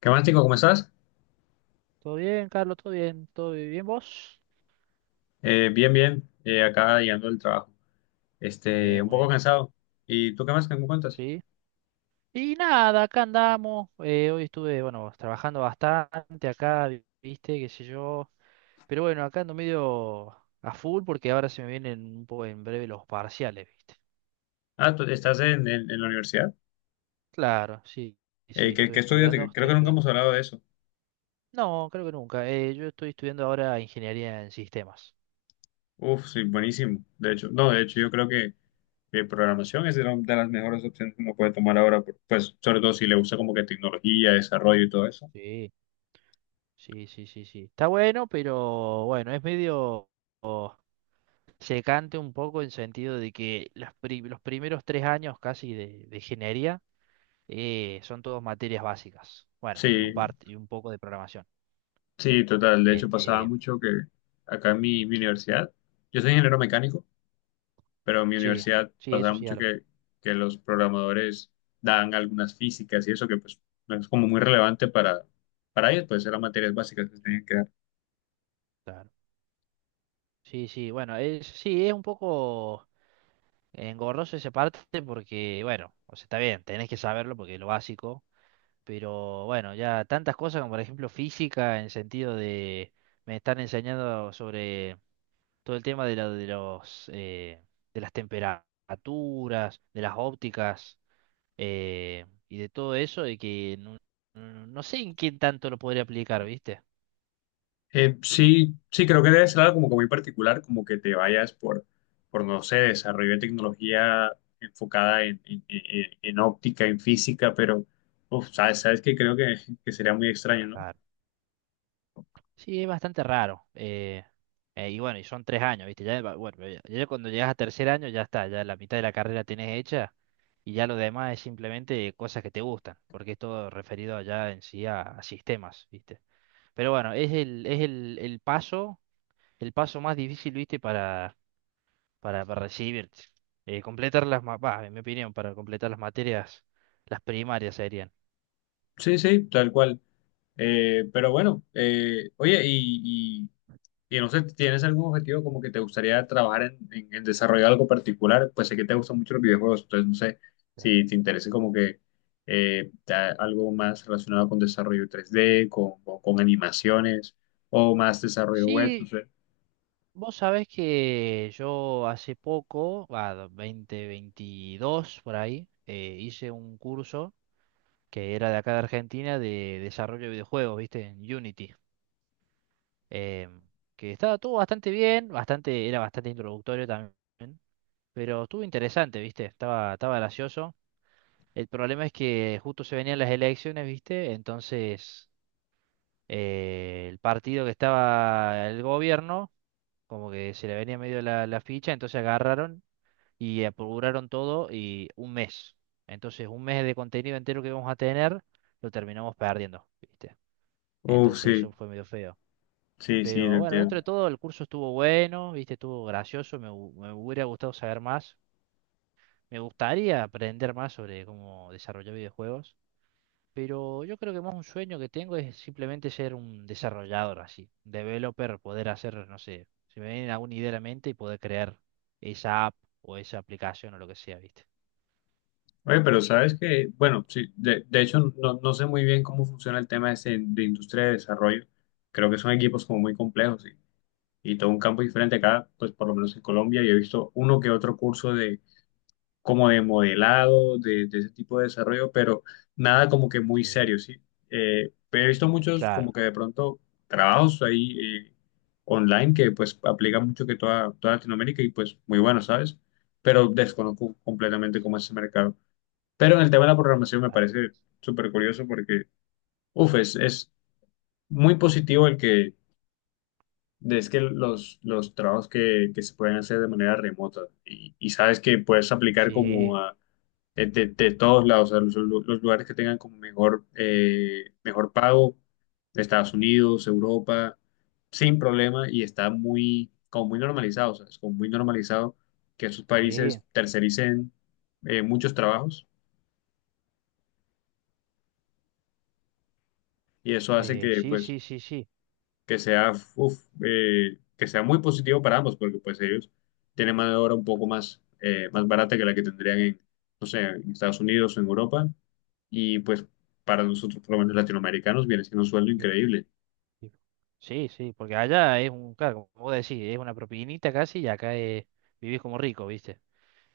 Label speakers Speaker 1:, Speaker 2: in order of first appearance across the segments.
Speaker 1: ¿Qué más, chico? ¿Cómo estás?
Speaker 2: Todo bien, Carlos, todo bien, ¿vos?
Speaker 1: Bien, bien. Acá llegando del trabajo. Este, un
Speaker 2: Muy
Speaker 1: poco
Speaker 2: bien,
Speaker 1: cansado. ¿Y tú qué más? ¿Qué me cuentas?
Speaker 2: sí. Y nada, acá andamos. Hoy estuve, bueno, trabajando bastante acá, viste, qué sé yo. Pero bueno, acá ando medio a full porque ahora se me vienen un poco en breve los parciales, viste.
Speaker 1: Ah, tú estás en la universidad.
Speaker 2: Claro, sí, sí, estoy
Speaker 1: Qué estudias?
Speaker 2: estudiando,
Speaker 1: Creo
Speaker 2: estoy
Speaker 1: que nunca
Speaker 2: estudiando.
Speaker 1: hemos hablado de eso.
Speaker 2: No, creo que nunca. Yo estoy estudiando ahora ingeniería en sistemas.
Speaker 1: Uf, sí, buenísimo. De hecho, no, de hecho, yo creo que programación es de las mejores opciones que uno puede tomar ahora. Pues, sobre todo si le gusta como que tecnología, desarrollo y todo eso.
Speaker 2: Sí, sí, sí, sí, sí. Está bueno, pero bueno, es medio secante un poco en sentido de que los primeros tres años casi de ingeniería son todos materias básicas. Bueno, y
Speaker 1: Sí,
Speaker 2: y un poco de programación.
Speaker 1: sí, total. De hecho,
Speaker 2: Eh,
Speaker 1: pasaba
Speaker 2: eh,
Speaker 1: mucho que acá en mi universidad, yo soy ingeniero mecánico. Pero en mi
Speaker 2: sí,
Speaker 1: universidad
Speaker 2: sí,
Speaker 1: pasaba
Speaker 2: eso sí
Speaker 1: mucho
Speaker 2: algo.
Speaker 1: que los programadores daban algunas físicas y eso que pues no es como muy relevante para ellos, pues eran materias básicas que se tenían que dar.
Speaker 2: Claro. Sí, sí, bueno, es, sí, es un poco engorroso esa parte porque, bueno, o sea, está bien, tenés que saberlo porque es lo básico, pero bueno, ya tantas cosas como por ejemplo física en sentido de me están enseñando sobre todo el tema de, de los de las temperaturas, de las ópticas, y de todo eso, y que no sé en quién tanto lo podría aplicar, ¿viste?
Speaker 1: Sí, sí, creo que debe ser algo como que muy particular, como que te vayas por no sé, desarrollo de tecnología enfocada en óptica, en física, pero uf, sabes, sabes que creo que sería muy extraño, ¿no?
Speaker 2: Claro. Sí, es bastante raro. Y bueno, y son tres años, ¿viste? Ya, bueno, ya cuando llegas a tercer año ya está, ya la mitad de la carrera tenés hecha y ya lo demás es simplemente cosas que te gustan, porque es todo referido allá en sí a sistemas, ¿viste? Pero bueno, el paso más difícil, ¿viste? Para recibir. Completar las, bah, en mi opinión, para completar las materias, las primarias serían.
Speaker 1: Sí, sí, tal cual. Pero bueno, oye, y no sé, ¿tienes algún objetivo como que te gustaría trabajar en desarrollar algo particular? Pues sé que te gustan mucho los videojuegos, entonces no sé
Speaker 2: Claro.
Speaker 1: si te interesa como que algo más relacionado con desarrollo 3D, con animaciones o más desarrollo web, no
Speaker 2: Sí,
Speaker 1: sé.
Speaker 2: vos sabés que yo hace poco, va, 2022 por ahí, hice un curso que era de acá de Argentina de desarrollo de videojuegos, ¿viste? En Unity. eh, que estaba todo bastante bien, bastante, era bastante introductorio también, pero estuvo interesante, ¿viste? Estaba, estaba gracioso. El problema es que justo se venían las elecciones, ¿viste? Entonces, el partido que estaba el gobierno, como que se le venía medio la, la ficha, entonces agarraron y apuraron todo y un mes. Entonces, un mes de contenido entero que íbamos a tener, lo terminamos perdiendo, ¿viste?
Speaker 1: Uf, sí,
Speaker 2: Entonces, eso fue medio feo.
Speaker 1: sí, sí, lo
Speaker 2: Pero bueno, dentro
Speaker 1: entiendo.
Speaker 2: de todo, el curso estuvo bueno, ¿viste? Estuvo gracioso, me hubiera gustado saber más. Me gustaría aprender más sobre cómo desarrollar videojuegos. Pero yo creo que más un sueño que tengo es simplemente ser un desarrollador así, un developer, poder hacer, no sé, si me viene alguna idea a la mente y poder crear esa app o esa aplicación o lo que sea, ¿viste?
Speaker 1: Oye, pero sabes que, bueno, sí, de hecho no, no sé muy bien cómo funciona el tema ese de industria de desarrollo. Creo que son equipos como muy complejos y todo un campo diferente acá, pues por lo menos en Colombia, yo he visto uno que otro curso de como de modelado, de ese tipo de desarrollo, pero nada como que muy
Speaker 2: Sí,
Speaker 1: serio, ¿sí? Pero he visto muchos como
Speaker 2: claro,
Speaker 1: que de pronto trabajos ahí eh, online que pues aplican mucho que toda Latinoamérica y pues muy bueno, ¿sabes? Pero desconozco completamente cómo es ese mercado. Pero en el tema de la programación me
Speaker 2: claro.
Speaker 1: parece súper curioso porque, uff, es muy positivo el que Es que los trabajos que se pueden hacer de manera remota y sabes que puedes aplicar como
Speaker 2: Sí,
Speaker 1: a, de todos lados, o sea, los lugares que tengan como mejor, mejor pago, Estados Unidos, Europa, sin problema y está muy, como muy normalizado, o sea, es como muy normalizado que esos
Speaker 2: sí,
Speaker 1: países tercericen muchos trabajos y eso hace que
Speaker 2: sí,
Speaker 1: pues
Speaker 2: sí, sí, sí.
Speaker 1: que sea, uf, que sea muy positivo para ambos, porque pues ellos tienen mano de obra un poco más, más barata que la que tendrían en, no sé, en Estados Unidos o en Europa, y pues para nosotros, por lo menos latinoamericanos, viene siendo un sueldo
Speaker 2: Sí,
Speaker 1: increíble.
Speaker 2: sí, sí, sí, porque allá es un, claro, como vos decís, es una propinita casi y acá es, vivís como rico, ¿viste?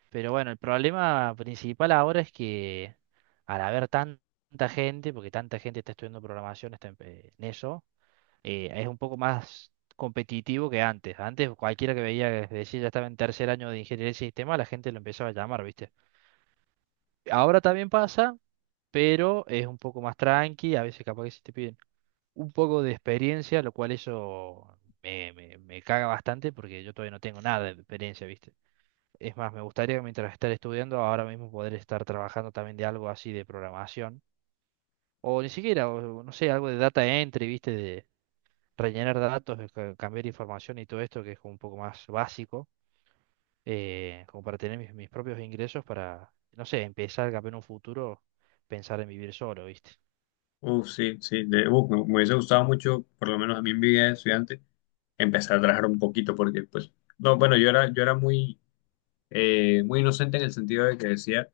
Speaker 2: Pero bueno, el problema principal ahora es que al haber tanta gente, porque tanta gente está estudiando programación, está en eso, es un poco más competitivo que antes. Antes cualquiera que veía que decía ya estaba en tercer año de ingeniería de sistema, la gente lo empezaba a llamar, ¿viste? Ahora también pasa, pero es un poco más tranqui, a veces capaz que se te piden un poco de experiencia, lo cual eso me caga bastante porque yo todavía no tengo nada de experiencia, ¿viste? Es más, me gustaría que mientras estar estudiando, ahora mismo poder estar trabajando también de algo así de programación. O ni siquiera, o, no sé, algo de data entry, viste, de rellenar datos, de cambiar información y todo esto, que es como un poco más básico, como para tener mis, mis propios ingresos para, no sé, empezar capaz en un futuro, pensar en vivir solo, viste.
Speaker 1: Uf, sí, sí, uf, me hubiese gustado mucho, por lo menos a mí en mi vida de estudiante, empezar a trabajar un poquito, porque pues, no, bueno, yo era muy, muy inocente en el sentido de que decía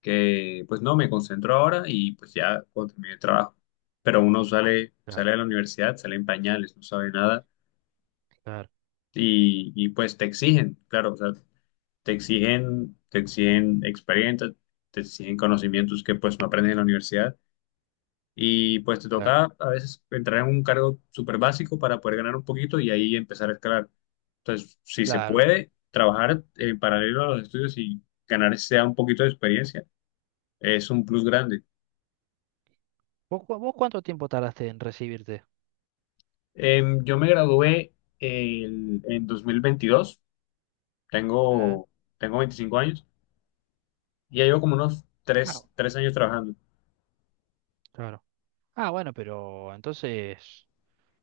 Speaker 1: que pues no, me concentro ahora y pues ya cuando termine el trabajo. Pero uno sale,
Speaker 2: Claro,
Speaker 1: sale de la universidad, sale en pañales, no sabe nada
Speaker 2: claro,
Speaker 1: y, y pues te exigen, claro, o sea, te exigen experiencia, te exigen conocimientos que pues no aprendes en la universidad y pues te
Speaker 2: claro.
Speaker 1: toca a veces entrar en un cargo súper básico para poder ganar un poquito y ahí empezar a escalar. Entonces, si se
Speaker 2: Claro.
Speaker 1: puede trabajar en paralelo a los estudios y ganar sea un poquito de experiencia, es un plus grande.
Speaker 2: ¿Vos, vos cuánto tiempo tardaste en recibirte?
Speaker 1: Yo me gradué en 2022
Speaker 2: Ah,
Speaker 1: tengo, tengo 25 años y ya llevo como unos
Speaker 2: ah,
Speaker 1: tres años trabajando.
Speaker 2: claro. Ah, bueno, pero entonces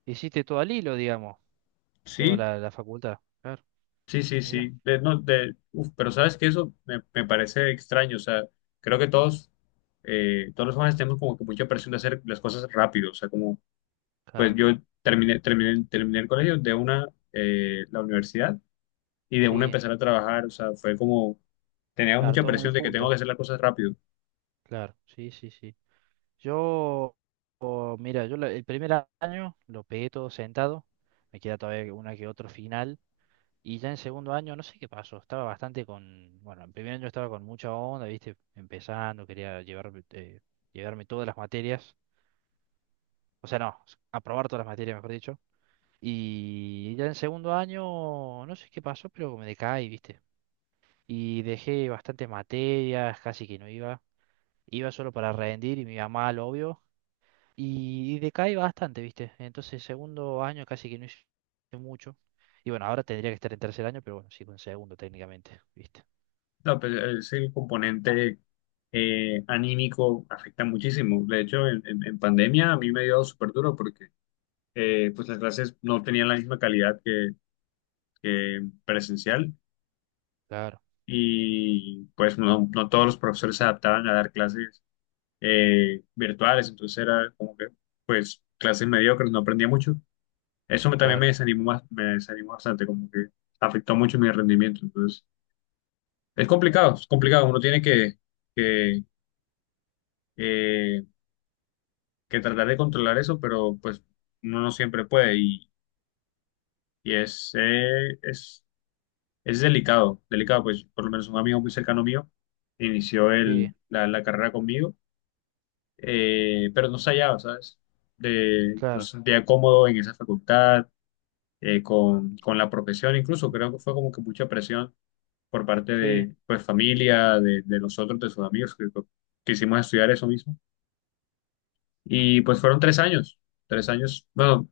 Speaker 2: hiciste todo al hilo, digamos. Toda
Speaker 1: Sí,
Speaker 2: la, la facultad. Claro,
Speaker 1: sí, sí,
Speaker 2: mira.
Speaker 1: sí. De- no, de- Uf, pero sabes que eso me, me parece extraño, o sea, creo que todos, todos los jóvenes tenemos como que mucha presión de hacer las cosas rápido, o sea, como, pues
Speaker 2: Claro,
Speaker 1: yo terminé el colegio de una, la universidad y de una
Speaker 2: sí.
Speaker 1: empezar a trabajar, o sea, fue como, tenía
Speaker 2: Claro,
Speaker 1: mucha
Speaker 2: todo muy
Speaker 1: presión de que tengo
Speaker 2: junto.
Speaker 1: que hacer las cosas rápido.
Speaker 2: Claro, sí, sí, sí. Yo, mira, yo el año lo pegué todo sentado. Me queda todavía una que otro final. Y ya en segundo año, no sé qué pasó. Estaba bastante con. Bueno, en primer año estaba con mucha onda, ¿viste? Empezando, quería llevarme todas las materias. O sea, no, aprobar todas las materias, mejor dicho. Y ya en segundo año, no sé qué pasó, pero me decaí, ¿viste? Y dejé bastantes materias, casi que no iba. Iba solo para rendir y me iba mal, obvio. Y decaí bastante, ¿viste? Entonces, segundo año casi que no hice mucho. Y bueno, ahora tendría que estar en tercer año, pero bueno, sigo en segundo técnicamente, ¿viste?
Speaker 1: No, pues, es el componente anímico afecta muchísimo. De hecho, en pandemia a mí me dio súper duro porque pues las clases no tenían la misma calidad que presencial
Speaker 2: Claro,
Speaker 1: y pues no, no todos los profesores se adaptaban a dar clases virtuales, entonces era como que pues clases mediocres, no aprendía mucho. También me
Speaker 2: claro,
Speaker 1: desanimó, me desanimó bastante, como que afectó mucho mi rendimiento. Entonces, es complicado, es complicado. Uno tiene que eh, que tratar de controlar eso, pero pues uno no siempre puede y es delicado, delicado, pues por lo menos un amigo muy cercano mío inició
Speaker 2: sí,
Speaker 1: la carrera conmigo, pero no se hallaba, ¿sabes? De, no
Speaker 2: claro,
Speaker 1: se sentía cómodo en esa facultad, con la profesión, incluso creo que fue como que mucha presión por parte
Speaker 2: sí,
Speaker 1: de pues familia, de nosotros, de sus amigos que quisimos estudiar eso mismo. Y pues fueron 3 años, 3 años, bueno,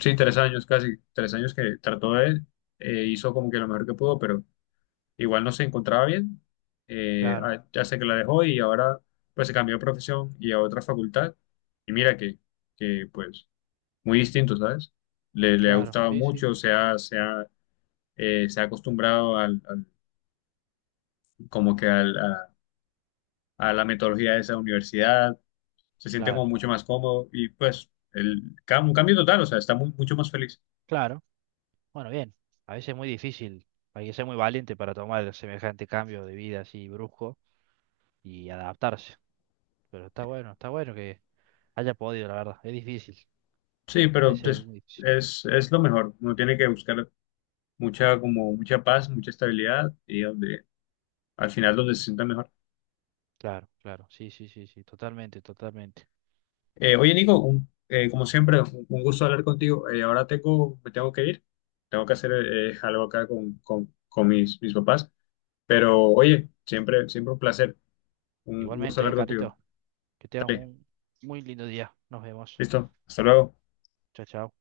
Speaker 1: sí, tres años casi, 3 años que trató de, hizo como que lo mejor que pudo, pero igual no se encontraba bien.
Speaker 2: claro,
Speaker 1: Ya sé que la dejó y ahora pues se cambió de profesión y a otra facultad. Y mira que pues muy distinto, ¿sabes? Le ha
Speaker 2: claro,
Speaker 1: gustado
Speaker 2: sí, sí,
Speaker 1: mucho, se ha acostumbrado como que a la metodología de esa universidad, se siente como
Speaker 2: claro,
Speaker 1: mucho más cómodo y pues un cambio total, o sea, está mucho más feliz.
Speaker 2: claro. Bueno, bien, a veces es muy difícil, hay que ser muy valiente para tomar semejante cambio de vida así brusco y adaptarse. Pero está bueno que haya podido, la verdad, es difícil.
Speaker 1: Sí, pero
Speaker 2: Ese
Speaker 1: pues,
Speaker 2: Witch.
Speaker 1: es lo mejor. Uno tiene que buscar mucha, como mucha paz, mucha estabilidad y donde, al final donde se sienta mejor.
Speaker 2: Claro, claro. Sí, sí, sí, sí. Totalmente, totalmente.
Speaker 1: Oye, Nico, como siempre, un gusto hablar contigo. Ahora tengo, me tengo que ir. Tengo que hacer algo acá con mis, mis papás. Pero oye, siempre, siempre un placer. Un gusto
Speaker 2: Igualmente,
Speaker 1: hablar contigo.
Speaker 2: Carlito. Que tengas
Speaker 1: Dale,
Speaker 2: un muy lindo día. Nos vemos.
Speaker 1: listo. Hasta luego.
Speaker 2: Chao, chao.